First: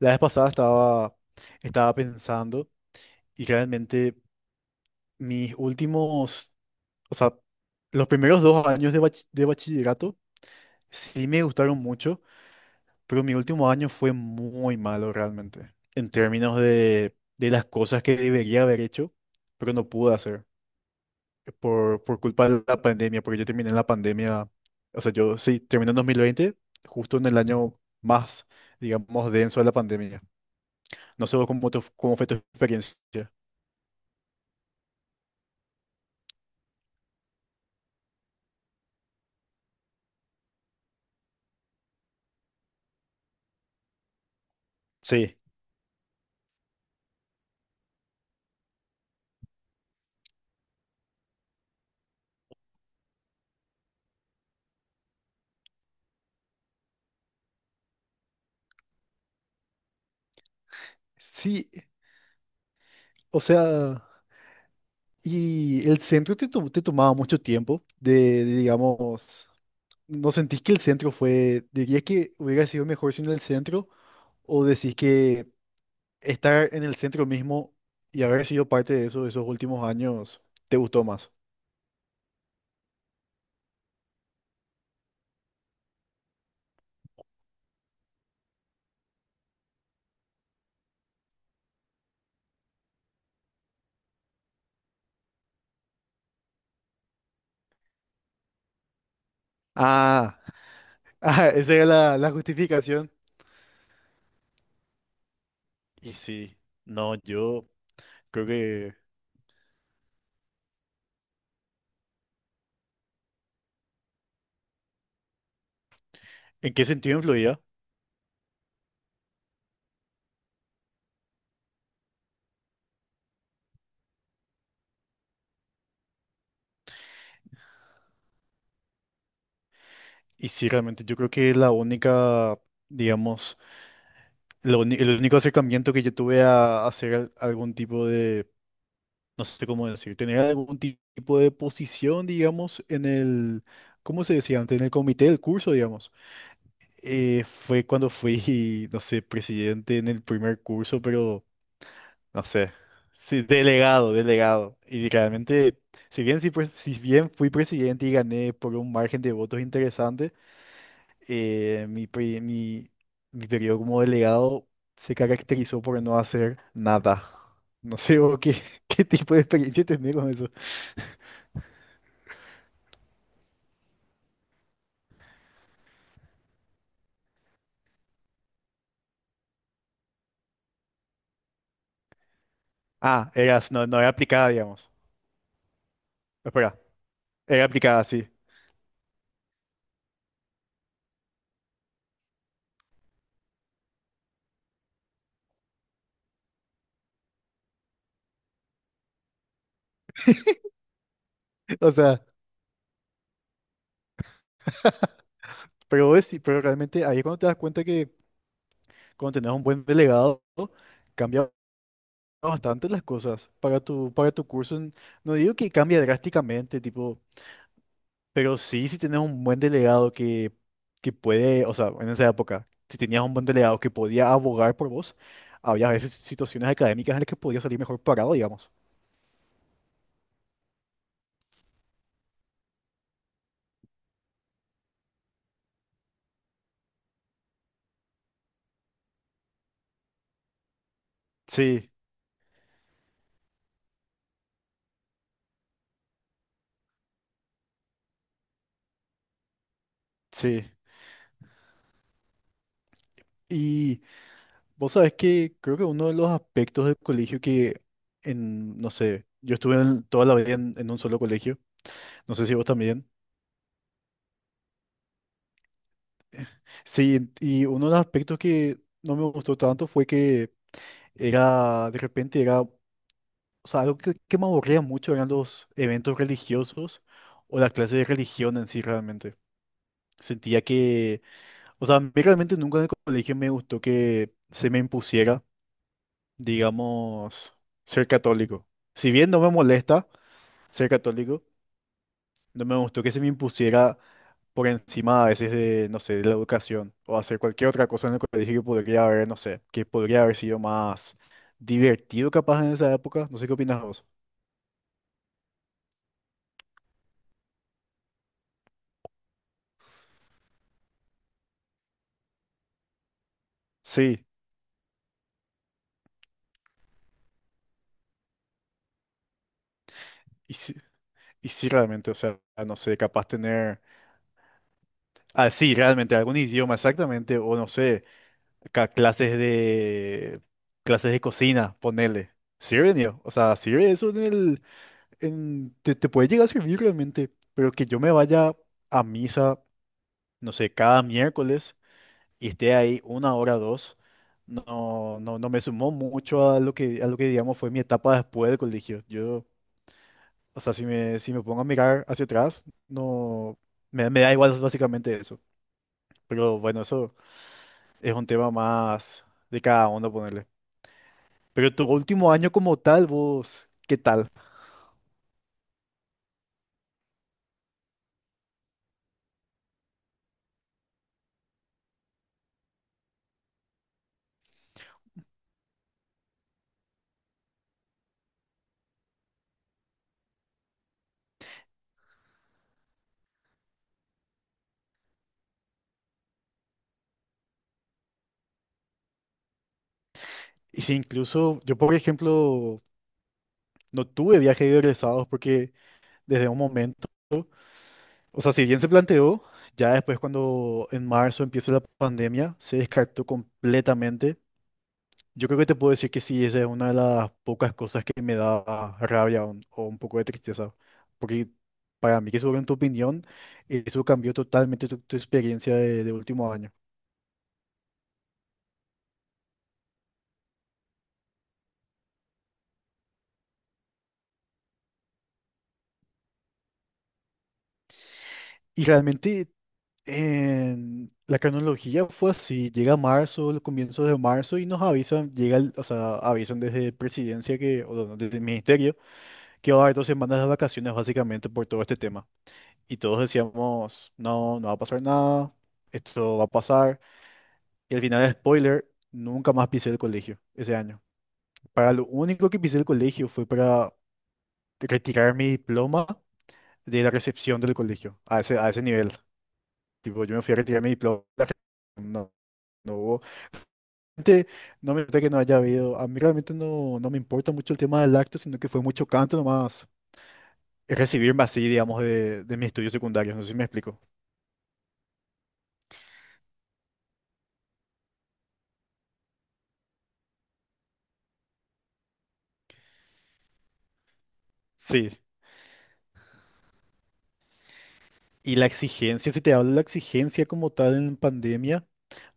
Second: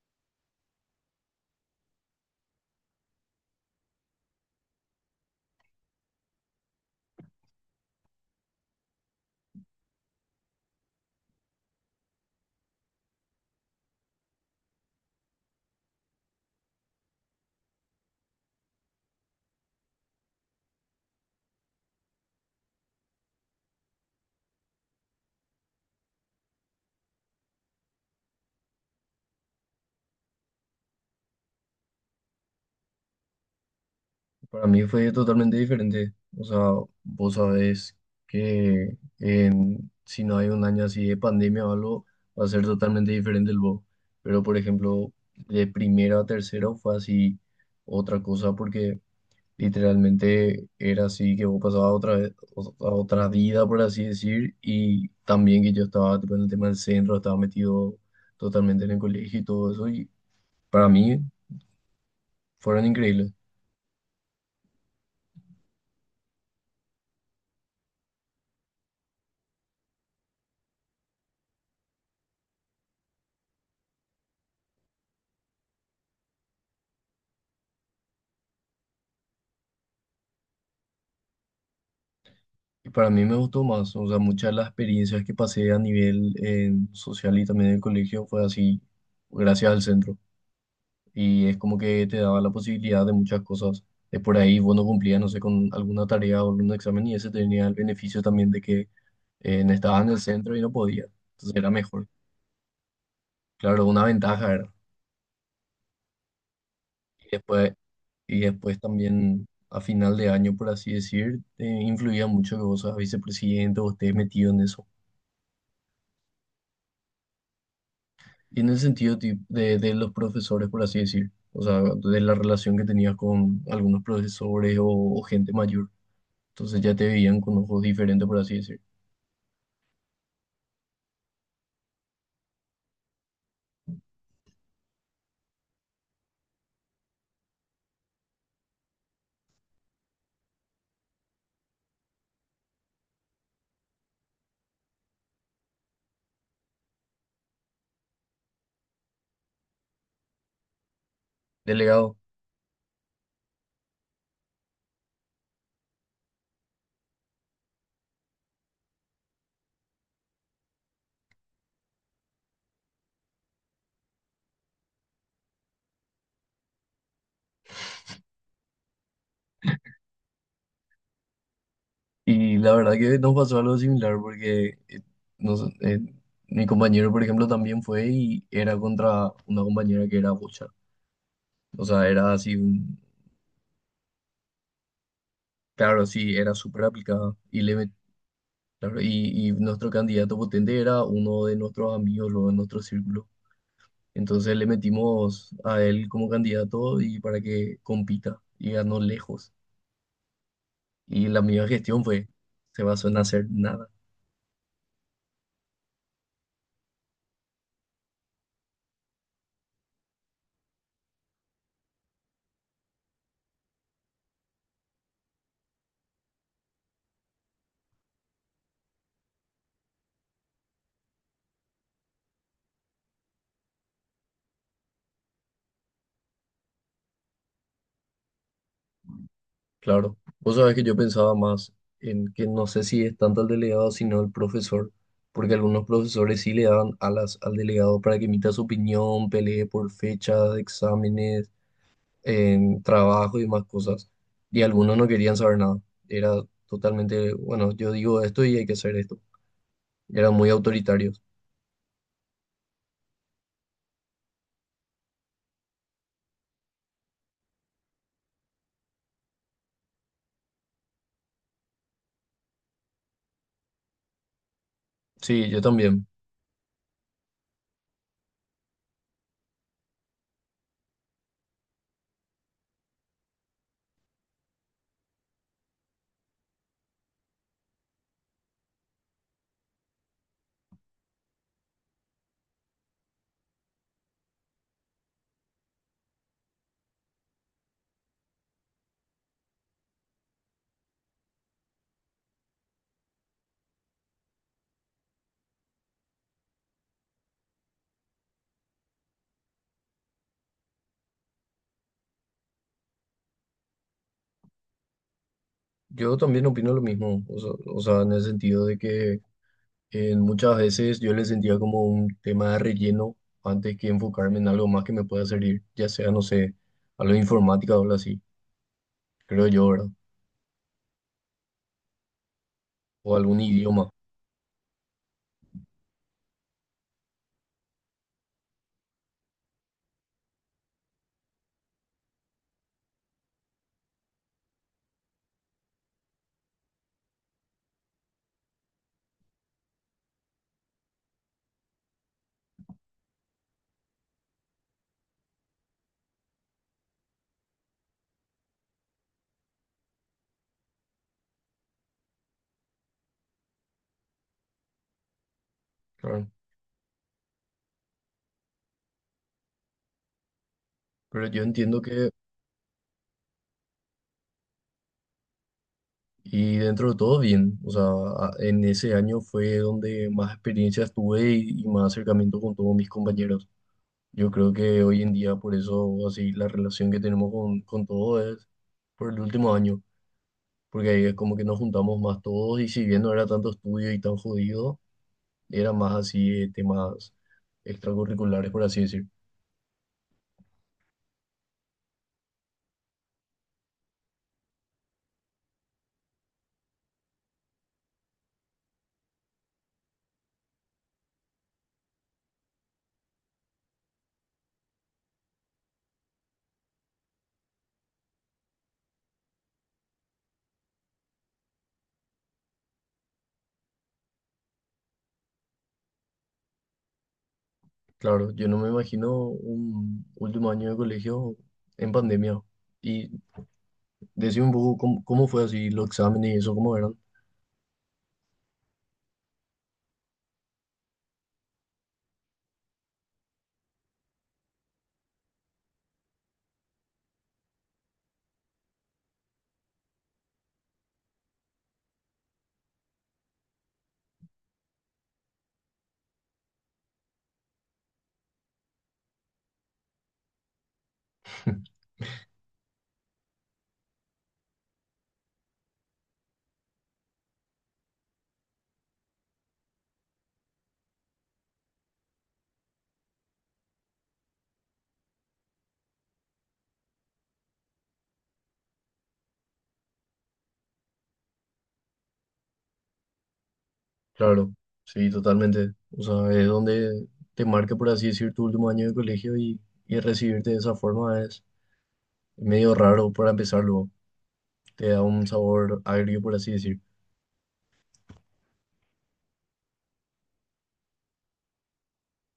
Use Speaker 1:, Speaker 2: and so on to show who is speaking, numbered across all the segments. Speaker 1: La vez pasada estaba pensando y realmente mis últimos, o sea, los primeros dos años de, de bachillerato sí me gustaron mucho, pero mi último año fue muy malo realmente, en términos de las cosas que debería haber hecho, pero no pude hacer por culpa de la pandemia, porque yo terminé en la pandemia, o sea, yo sí, terminé en 2020 justo en el año más, digamos, denso de la pandemia. No sé vos cómo, cómo fue tu experiencia.
Speaker 2: Para mí fue totalmente diferente. O sea, vos sabés que si no hay un año así de pandemia o algo, va a ser totalmente diferente el vos. Pero, por ejemplo,
Speaker 1: Sí,
Speaker 2: de primero a tercero fue así otra cosa porque literalmente era así que vos pasabas a a otra vida, por así decir, y también que yo estaba tipo, en el tema del centro, estaba metido totalmente en el colegio y todo eso, y para mí
Speaker 1: sí,
Speaker 2: fueron increíbles.
Speaker 1: o sea, y el centro te, te tomaba mucho tiempo de, digamos, ¿no sentís que el centro fue, dirías que hubiera sido mejor sin el centro o decís que estar en el centro mismo y haber sido parte de eso, de esos últimos años, te gustó más?
Speaker 2: Y para mí me gustó más, o sea, muchas de las experiencias que pasé a nivel social y también en el colegio fue así, gracias al centro. Y es como que te daba la posibilidad de muchas cosas. Es por ahí vos no cumplías, no sé, con alguna tarea o algún examen y ese tenía el beneficio también de que no estabas en el
Speaker 1: Ah,
Speaker 2: centro y no podías.
Speaker 1: ah,
Speaker 2: Entonces era
Speaker 1: esa era
Speaker 2: mejor.
Speaker 1: la, la justificación.
Speaker 2: Claro, una ventaja era.
Speaker 1: Y sí, no,
Speaker 2: Y
Speaker 1: yo
Speaker 2: después, y
Speaker 1: creo
Speaker 2: después
Speaker 1: que,
Speaker 2: también a final de año, por así decir, influía mucho que vos seas vicepresidente o estés metido en eso.
Speaker 1: ¿en qué sentido influía?
Speaker 2: Y en el sentido de los profesores, por así decir, o sea, de la relación que tenías con algunos profesores o gente mayor, entonces ya te veían con ojos diferentes, por así decir,
Speaker 1: Y sí, realmente yo creo que la única, digamos, El único acercamiento que yo tuve a hacer algún tipo de, no sé cómo decir, tener algún tipo de posición, digamos, en el, ¿cómo se decía antes? En el comité del curso, digamos. Fue cuando fui, no sé, presidente en el primer curso, pero
Speaker 2: delegado.
Speaker 1: no sé, sí, delegado. Y realmente, si bien, sí, pues, si bien fui presidente y gané por un margen de votos interesante, eh, mi, pri- mi, mi periodo como delegado se caracterizó por no hacer nada. No sé vos qué, qué tipo de experiencia tenés con eso.
Speaker 2: Y la verdad que nos pasó algo similar porque nos- eh, mi compañero, por ejemplo, también fue y era contra una compañera que era bocha. O sea, era así,
Speaker 1: Ah, eras, no, no era aplicada, digamos.
Speaker 2: claro, sí, era
Speaker 1: Espera,
Speaker 2: súper aplicada y
Speaker 1: era
Speaker 2: le
Speaker 1: aplicada, sí.
Speaker 2: claro, y nuestro candidato potente era uno de nuestros amigos, luego de nuestro círculo. Entonces le metimos a él como candidato y para que compita y ganó lejos. Y la misma
Speaker 1: O
Speaker 2: gestión
Speaker 1: sea,
Speaker 2: fue, se basó en hacer nada,
Speaker 1: pero, pero realmente ahí es cuando te das cuenta que cuando tenés un buen delegado, cambia bastante las cosas para para tu curso. No digo que cambie drásticamente, tipo, pero sí, si tenés un buen delegado que puede, o sea, en esa época, si tenías un buen delegado que podía abogar por vos, había a veces situaciones académicas en las que podías salir mejor parado, digamos.
Speaker 2: claro. Vos sabés que yo pensaba más en que no sé si es tanto al delegado sino al profesor, porque algunos profesores sí le daban alas al delegado para que emita su opinión, pelee por fechas, exámenes,
Speaker 1: Sí,
Speaker 2: en trabajo y más cosas. Y algunos no querían saber nada. Era totalmente, bueno, yo digo esto y hay que hacer esto. Era muy
Speaker 1: sí.
Speaker 2: autoritario.
Speaker 1: Y vos sabés que creo que uno de los aspectos del colegio que, en, no sé, yo estuve toda la vida en un solo colegio, no sé si vos también.
Speaker 2: Sí, yo también.
Speaker 1: Sí, y uno de los aspectos que no me gustó tanto fue que era, de repente, era, o sea, algo que me aburría mucho eran los eventos religiosos o la clase de religión en sí realmente. Sentía que, o sea, a mí realmente nunca en el colegio me gustó que se me impusiera, digamos, ser católico. Si bien no me molesta ser católico, no me gustó que se me impusiera por encima a veces de, no sé, de la educación o hacer cualquier otra cosa en el colegio que podría haber, no sé, que podría haber sido más divertido capaz en esa época. No sé qué opinas vos.
Speaker 2: Yo también opino lo mismo, o sea, en el sentido de que en muchas veces yo le sentía como un tema de relleno antes que
Speaker 1: Sí.
Speaker 2: enfocarme en algo más que me pueda servir, ya sea, no sé, algo de informática o algo así, creo yo, ¿verdad?
Speaker 1: Y sí, realmente, o sea, no sé,
Speaker 2: O
Speaker 1: capaz
Speaker 2: algún
Speaker 1: tener,
Speaker 2: idioma,
Speaker 1: ah, sí, realmente algún idioma exactamente, o no sé, ca- clases de, clases de cocina, ponele. Sirve, niño, o sea, sirve eso en el, en, te puede llegar a servir realmente, pero que yo me vaya a misa, no sé, cada miércoles y esté ahí una hora, dos, no, no, no me sumó mucho a lo que digamos fue mi etapa después del colegio. Yo, o sea, si me, si me pongo a mirar hacia atrás, no, me da igual básicamente eso.
Speaker 2: claro.
Speaker 1: Pero bueno, eso es un tema más de cada uno ponerle.
Speaker 2: Pero yo
Speaker 1: Pero
Speaker 2: entiendo
Speaker 1: tu
Speaker 2: que,
Speaker 1: último año como tal, vos, ¿qué tal?
Speaker 2: y dentro de todo bien, o sea, en ese año fue donde más experiencias tuve y más acercamiento con todos mis compañeros. Yo creo que hoy en día, por eso, así, la relación que tenemos con todo es por el último año, porque ahí es como que nos juntamos más todos y si bien no era tanto estudio y tan jodido, era más así temas extracurriculares, por así decir.
Speaker 1: Y si incluso, yo por ejemplo, no tuve viaje de egresados porque desde un momento, o sea, si bien se planteó, ya después cuando en marzo empieza la pandemia, se descartó completamente. Yo creo que te puedo decir que sí, esa es una de las pocas cosas que me da rabia o un poco de tristeza, porque para mí que sobre en tu opinión, eso cambió totalmente tu, tu experiencia de último año.
Speaker 2: Claro, yo no me imagino un último año de colegio en pandemia. Y decime un poco cómo, cómo fue así los exámenes y eso, cómo eran.
Speaker 1: Y realmente en la cronología fue así, llega marzo, los comienzos de marzo y nos avisan, o sea, avisan desde presidencia que, o no, desde el ministerio que va a haber 2 semanas de vacaciones básicamente por todo este tema. Y todos decíamos, no, no va a pasar nada, esto va a pasar. Y al final, spoiler, nunca más pisé el colegio ese año. Para lo único que pisé el colegio fue para retirar mi diploma de la recepción del colegio, a ese nivel. Tipo, yo me fui a retirar mi diploma, no, no hubo... Realmente, no me importa que no haya habido, a mí realmente no, no me importa mucho el tema del acto, sino que fue mucho canto nomás recibirme así, digamos, de mis estudios secundarios, no sé si me explico.
Speaker 2: Claro, sí, totalmente. O sea, es donde te marca, por así decir, tu último año de colegio y recibirte de esa forma es medio raro para empezarlo. Te da
Speaker 1: Sí.
Speaker 2: un sabor agrio, por así decir.
Speaker 1: Y la exigencia, si te hablo de la exigencia como tal en pandemia,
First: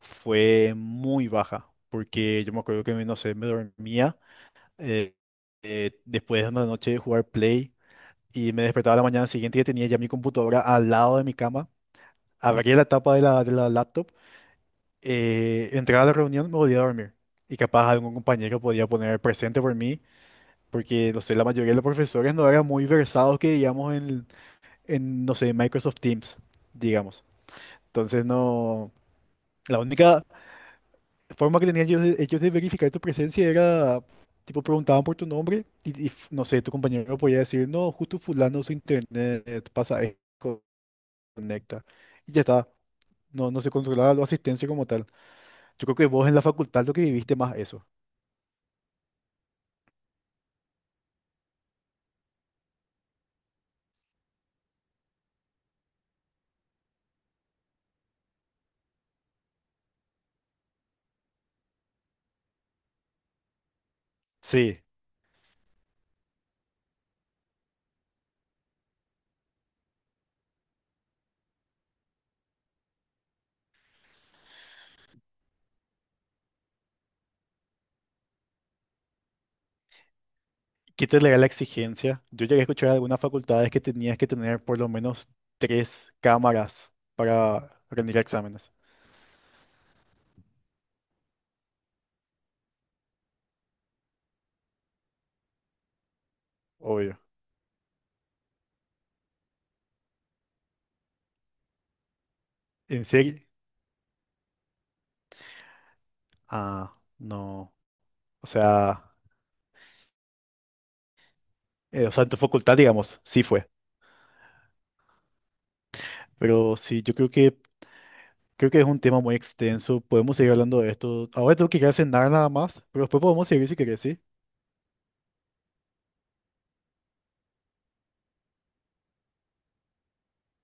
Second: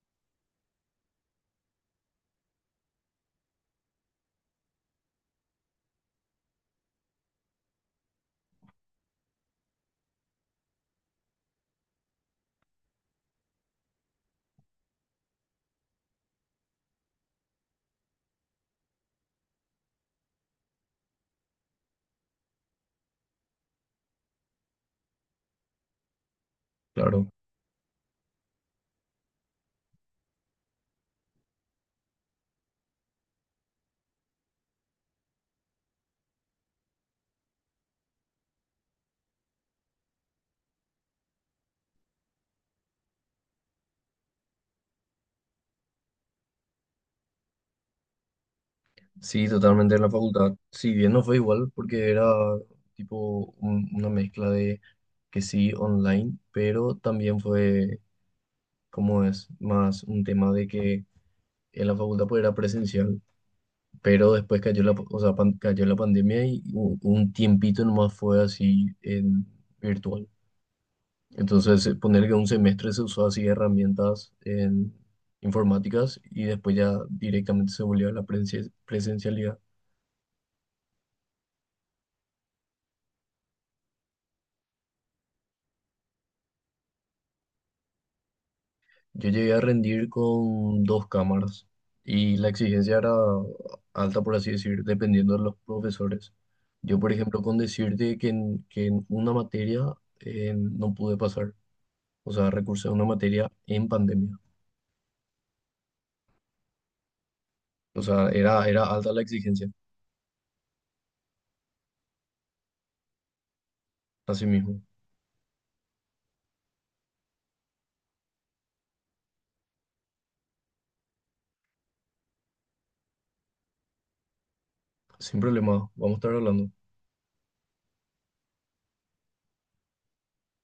Speaker 1: fue muy baja, porque yo me acuerdo que, no sé, me dormía eh, después de una noche de jugar Play y me despertaba la mañana siguiente y tenía ya mi computadora al lado de mi cama, abría la tapa de la laptop, entraba a la reunión, me volvía a dormir. Y capaz algún compañero podía poner presente por mí, porque, no sé, la mayoría de los profesores no eran muy versados que digamos en no sé, Microsoft Teams, digamos.
Speaker 2: Claro,
Speaker 1: Entonces no, la única forma que tenían ellos de verificar tu presencia era, tipo, preguntaban por tu nombre y, no sé, tu compañero podía decir, no, justo fulano su internet pasa, esto, conecta. Y ya está, no, no se controlaba la asistencia como tal. Yo creo que vos en la facultad lo que viviste más eso.
Speaker 2: sí, totalmente en la facultad. Si bien no fue igual, porque era tipo una mezcla de que sí online, pero también fue, como es, más un tema de que en la facultad pues era presencial pero después cayó
Speaker 1: Sí,
Speaker 2: la, o sea, cayó la pandemia y un tiempito nomás fue así en virtual. Entonces, poner que un semestre se usó así herramientas en informáticas y después ya directamente se volvió a la presencialidad.
Speaker 1: quítale la exigencia. Yo llegué a escuchar algunas facultades que tenías que tener por lo menos 3 cámaras para rendir exámenes,
Speaker 2: Yo llegué a rendir con dos cámaras y la exigencia era alta, por así decir, dependiendo de los profesores. Yo, por
Speaker 1: obvio.
Speaker 2: ejemplo, con decirte que en una materia no pude pasar, o sea, recursé a una
Speaker 1: ¿En serio?
Speaker 2: materia en pandemia.
Speaker 1: Ah, no.
Speaker 2: O sea,
Speaker 1: O
Speaker 2: era, era alta
Speaker 1: sea,
Speaker 2: la exigencia,
Speaker 1: o sea, en tu facultad, digamos, sí fue.
Speaker 2: así mismo.
Speaker 1: Pero sí, yo creo que es un tema muy extenso. Podemos seguir hablando de esto. Ahora tengo que ir a cenar nada más, pero después podemos seguir si querés, ¿sí?
Speaker 2: Sin problema, vamos a estar hablando.